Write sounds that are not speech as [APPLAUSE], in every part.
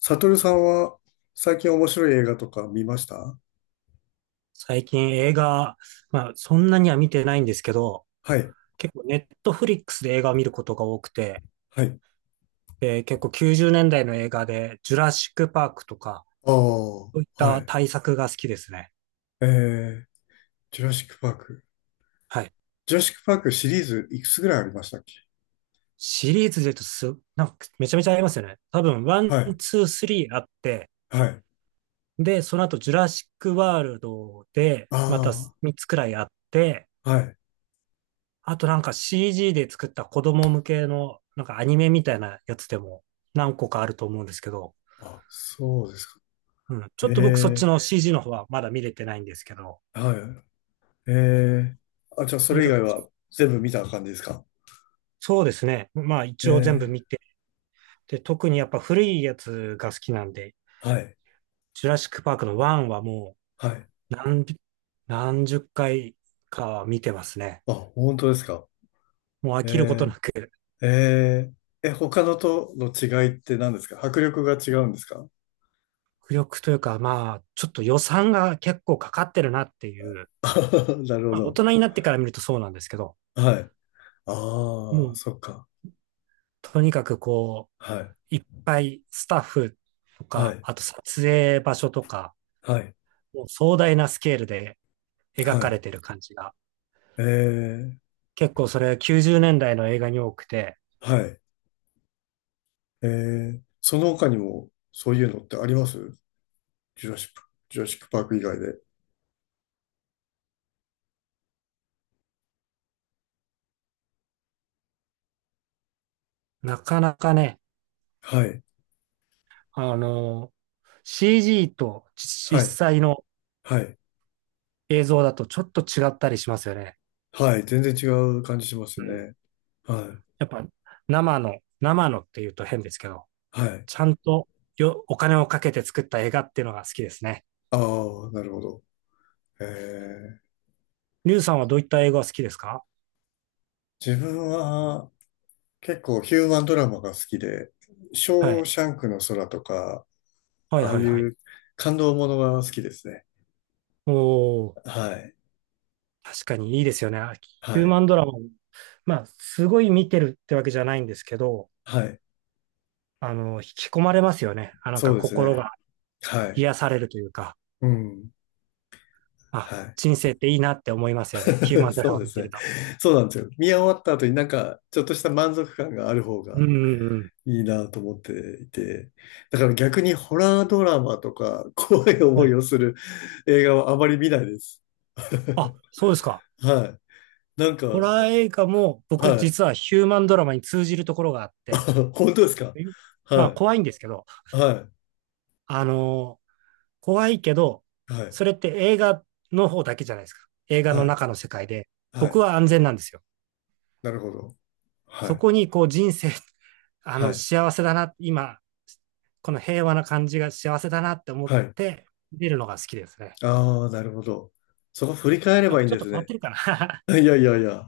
サトルさんは最近面白い映画とか見ました？最近映画、まあそんなには見てないんですけど、はい、結構ネットフリックスで映画を見ることが多くて、はい。で、結構90年代の映画で、ジュラシックパークとか、あそういっあ、はたい。大作が好きですね。えー、ジュラシックパーク。はい。ジュラシックパークシリーズいくつぐらいありましたっけ？シリーズで言うとなんかめちゃめちゃありますよね。多分、ワン、はい、ツー、スリーあって、はい。で、その後、ジュラシックワールドで、またあ3つくらいあって、あ、はい。あとなんか CG で作った子供向けの、なんかアニメみたいなやつでも何個かあると思うんですけど、あ、そうですか。うん。ちょっと僕そっちええの CG の方はまだ見れてないんですけど、はい。ええあ、じゃあそとにれ以か外く、は全部見た感じですか？そうですね。まあ一応全部ええ見て、で、特にやっぱ古いやつが好きなんで、はい、ジュラシックパークの1はもはい。う何十回かは見てますね。あ、本当ですか。もう飽えきることなく、ええええ、他のとの違いって何ですか？迫力が違うんですか？ 浮力というかまあ、ちょっと予算が結構かかってるなっていう、[LAUGHS] なるほまあ大ど。人になってから見るとそうなんですけど、はい。もああ、うそっか。とにかくこはい。う、いっぱいスタッフとはか、い。あと撮影場所とか、はい。もう壮大なスケールで描はかれい。てる感じが、ええ、結構それ90年代の映画に多くて、はい。ええ、その他にも、そういうのってあります？ジュラシック、ジュラシックパーク以外で。なかなかね、はい。あの、CG と実はい。際のはい。映像だとちょっと違ったりしますよね。はい。全然違う感じしますうん。ね。はい。やっぱ生のって言うと変ですけど、はい。ちゃんとよお金をかけて作った映画っていうのが好きですね。ああ、なるほど。ええ、リュウさんはどういった映画が好きですか？自分は、結構ヒューマンドラマが好きで、シはョーい。シャンクの空とか、はいああはいいはい。う感動ものが好きですね。おー。はい。確かにいいですよね。あヒュはーい。マンドラマも、まあ、すごい見てるってわけじゃないんですけど、はい。引き込まれますよね。あ、なんそかうです心ね。がはい。癒されるというか、うん。あ、はい。人生っていいなって思いますよね。ヒュー [LAUGHS] マンドそラうマで見すてるね。と。そうなんですよ。見終わった後になんか、ちょっとした満足感がある方うんがうんうん。いいなと思っていて。だから逆にホラードラマとか、[LAUGHS] 怖いは思いい。をする映画はあまり見ないです。あ、そうですか。[LAUGHS] はい。なんか、ホラー映画も僕はい。実はヒューマンドラマに通じるところがあって、[LAUGHS] 本当ですか？え、まはあ怖いんい。ですけど、はあのー怖いけど、い。はそい。れって映画の方だけじゃないですか。映画のは中のい。世界で、は僕い。は安全なんですよ。なるほど。はそい。こにこう人生、[LAUGHS] あはのい。幸せだな、今、この平和な感じが幸せだなって思っはい。て見るのが好きですね。ああ、なるほど。そこ振り返ればいいんちょでっとす変わっね。てるかな？ [LAUGHS] いやいやいや。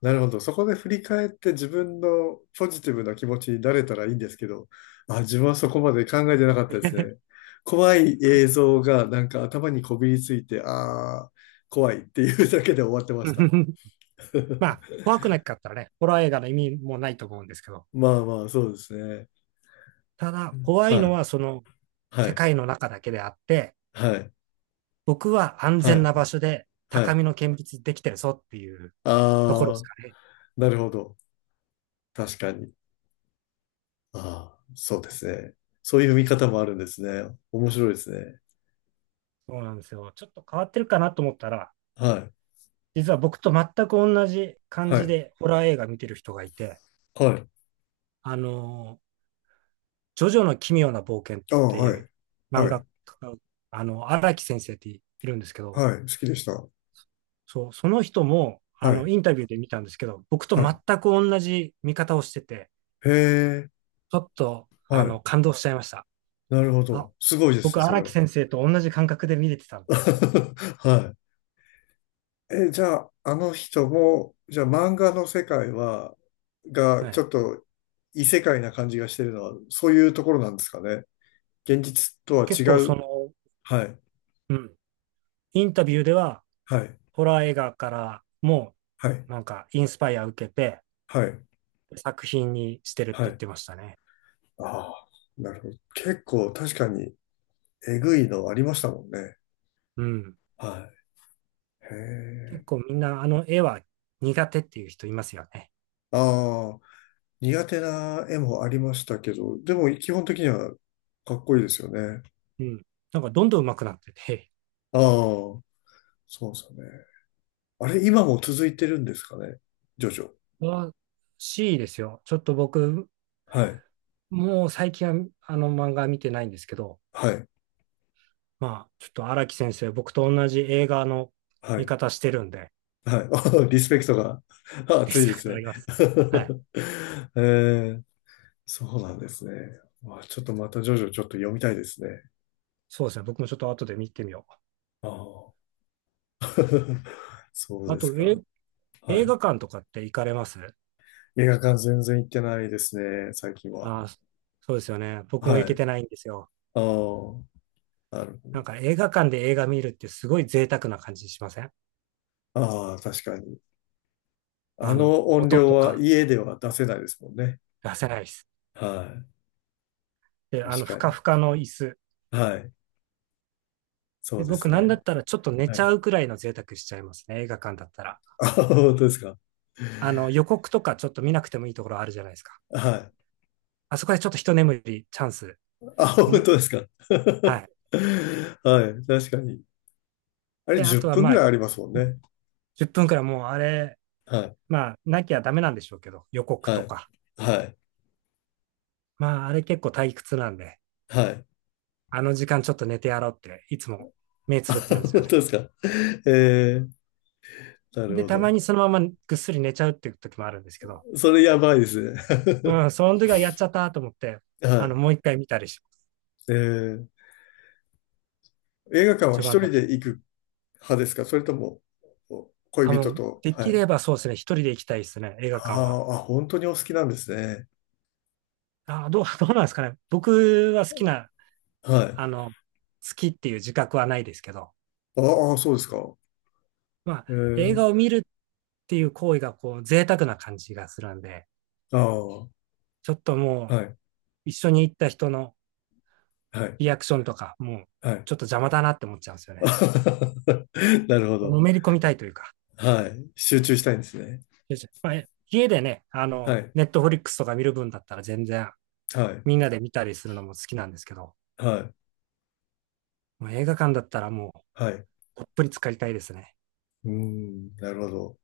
なるほど。そこで振り返って自分のポジティブな気持ちになれたらいいんですけど、あ、自分はそこまで考えてなかったですね。怖い映像がなんか頭にこびりついて、ああ、怖いっていうだけで終わってました。[LAUGHS]。まあ、[LAUGHS] 怖くなかったらね、ホラー映画の意味もないと思うんですけど、まあまあ、そうですね。ただ、怖いはのい、はそのは世い、界の中だけであって、はい、僕は安は全い、な場所では高い。みの見物できてるぞっていうところですああ、かね。なるほど。確かに。ああ、そうですね。そういう見方もあるんですね。面白いですね。そうなんですよ。ちょっと変わってるかなと思ったら、はい。実は僕と全く同じ感はじい。でホラー映画見てる人がいて、はい。あの、ジョジョの奇妙な冒険っああ、てはいうい。漫は画い。家、荒木先生っているんですけど、はい。好きでした。そう、その人も、はい。インタビューで見たんですけど、僕とは全い。く同じ見方をしてて、へえ。ちょっと、はあい。の、感動しちゃいました。なるほあ、ど。すごいです僕、ね、それ荒木は。先生と同じ感覚で見れてたんだと思って。[LAUGHS] はいえ、じゃあ、あの人も、じゃあ漫画の世界は、が、はちい。ょっと異世界な感じがしてるのは、そういうところなんですかね。現実とは違結構、そう。の、はい。うん、インタビューでは、はい。ホラー映画からも、はい。なんか、インスパイア受けて、はい。作品にしてるっては言っい。てましたね。ああ、なるほど。結構確かにえぐいのありましたもんね。うん。はい。へ結え。構みんなあの絵は苦手っていう人いますよね。ああ、苦手な絵もありましたけど、でも基本的にはかっこいいですよね。うん。なんかどんどん上手くなってて、ああ、そうですよね。あれ、今も続いてるんですかね。ジョジョ。らしいですよ。ちょっと僕、はい。もう最近はあの漫画見てないんですけど、はい。まあ、ちょっと荒木先生、僕と同じ映画のは見い。方してるんで、はい。[LAUGHS] リスペクトが [LAUGHS] [LAUGHS] リ熱いスでペクすトあね。ります。はい。[LAUGHS] えー、そうなんですね。まあ、ちょっとまたジョジョちょっと読みたいですね。そうですね。僕もちょっと後で見てみよああ、[LAUGHS] そうう。あですと、え、か。は映画い。館とかって行かれます？映画館全然行ってないですね、最近は。ああ、そうですよね。僕もは行い。けてないんですよ。ああ、なるなんほか映画館で映画見るってすごい贅沢な感じしません？ど。ああ、確かに。ああの、の音音量とはか家では出せないですもんね。出せないです。はい。で、あの、ふ確かかに。ふかの椅子。はい。そで、うで僕すなんだね。ったらちょっと寝はちい。ゃうくらいの贅沢しちゃいますね。映画館だったら。あ、本当ですか。あの、予告とかちょっと見なくてもいいところあるじゃないですか。はあそこでちょっと一眠り、チャンス。い。あ、本ん、当ですか。[LAUGHS] はい。はい。確かに。あれで、あ10とは分ぐまあ、う、らいありますもんね。10分くらいもうあれ、はい。まあ、なきゃダメなんでしょうけど、予告はとい。か。はい。まあ、あれ結構退屈なんで、はい。あの時間ちょっと寝てやろうって、いつも目つぶってるんで [LAUGHS] す本よ当ね。ですか。えー、なるで、ほたまど。にそのままぐっすり寝ちゃうっていう時もあるんですけど、それやばいですね。うん、その時はやっちゃったと思って、[LAUGHS] はもう一回見たりします。い。えー映画館は一一番だ人け。で行く派ですか？それとも、あ、恋も人う、と。ではきい。ればそうですね、一人で行きたいですね、映画館は。あーあ、本当にお好きなんですね。[LAUGHS] どうなんですかね。僕は好きな、はあい。の、好きっていう自覚はないですけど、ああ、そうですか。まあ、え映ー、画を見るっていう行為が、こう、贅沢な感じがするんで、ああ、はちょっともう、い、一緒に行った人のはい、リアクションとか、もう、はい。ちょっと邪魔だなって思っちゃうんですよね。[LAUGHS] なるほのど。めり込みたいというか。はい。集中したいんですね。まあ家でね、はい、ネットフリックスとか見る分だったら全然はい、みんなで見たりするのも好きなんですけど、はい、もう映画館だったらもはい。ううほっぷり浸かりたいですね。ーん、なるほど。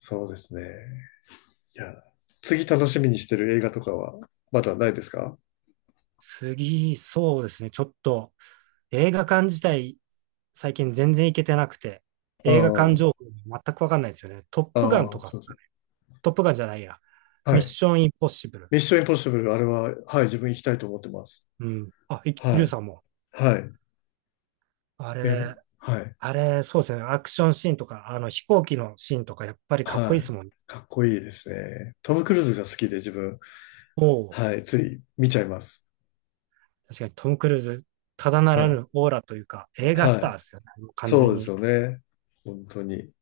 そうですね。いや、次楽しみにしてる映画とかはまだないですか？次、そうですね。ちょっと映画館自体、最近全然行けてなくて、あ映画館情あ、報全くわかんないですよね。トップガンとああ、かでそうすかそう。ね。トップガンじゃないや。はミッい。ションインポッシブル。ミッションインポッシブル、あれは、はい、自分行きたいと思ってます。うん。あ、いイルはい、さんも。はい、あえ、れ、はい、あれ、そうですね。アクションシーンとか、あの飛行機のシーンとか、やっぱりかっこいいではすい。もんね。かっこいいですね。トム・クルーズが好きで自分、おお、はい、つい見ちゃいます。確かにトム・クルーズ、ただなはらい、ぬオーラというか、映画スはターですい。よね。完そう全ですに。よね。本当に。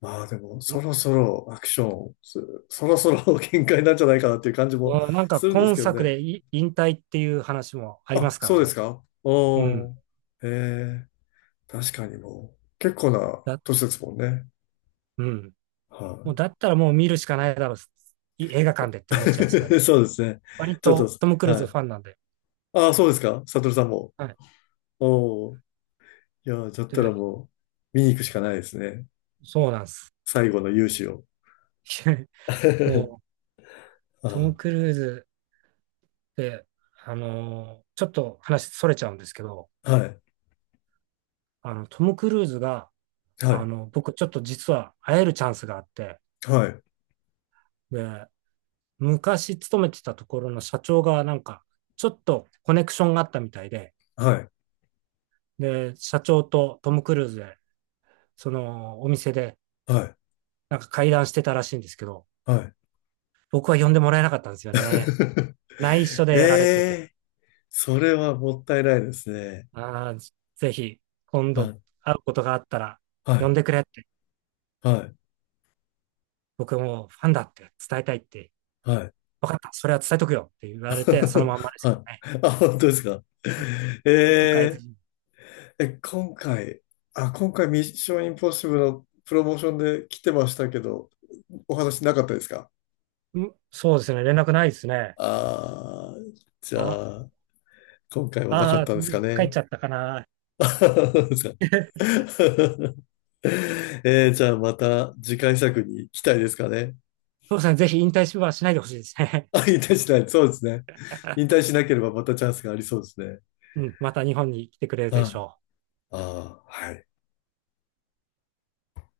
まあでも、そろそろアクション、そろそろ [LAUGHS] 限界なんじゃないかなっていう感じもうん、なんかするんです今けど作ね。でい引退っていう話もありまあ、すかそらうですね。かうん。おー、えー、確かにもう、結構なだ、年ですもんね。うん。はもうい。だったらもう見るしかないだろう。い映画館でって思っちゃいますからね。[LAUGHS] そうですね。割ちょっと、とトム・クルーはズい。ファンなんで。ああ、そうですか。サトルさんも。はい。おお。いやー、だったらで、もう、見に行くしかないですね。そうなんです。最後の勇姿を。[LAUGHS] もう [LAUGHS] トあム・クルーズって、ちょっと話それちゃうんですけど、あ、はい。トム・クルーズが、はい。僕ちょっと実は会えるチャンスがあって、はい。で、昔勤めてたところの社長がなんか、ちょっとコネクションがあったみたいで、はい。で、社長とトム・クルーズで、そのお店ではい。なんか会談してたらしいんですけど、はい。僕は呼んでもらえなかったんですよね。内緒 [LAUGHS] でやられてて。ええそれはもったいないですね。あー、ぜひ、今は度い。会うことがあったら、は呼い。んでくれって、はい。僕もファンだって伝えたいって、はい。分かった、それは伝えとくよって言 [LAUGHS] われて、そのまんまですけどはね。い。あ、本当ですか。結局会ええずー、に、え、今回、あ、今回ミッションインポッシブルのプロモーションで来てましたけど、お話なかったですか？うん、そうですね、連絡ないですね。ああー、じゃあ、あ、今回はなかっあたんですかー、帰っね。ちゃったかな。[LAUGHS] じゃあ [LAUGHS] [LAUGHS] えー、じゃあまた次回作に期待ですかね。そうですね、ぜひ引退はしないでほしいですね。あ、引退しない。そうですね。引退しなければまたチャンスがありそうですね。[LAUGHS] うん、また日本に来てくれるではしい。ょう。ああ、はい。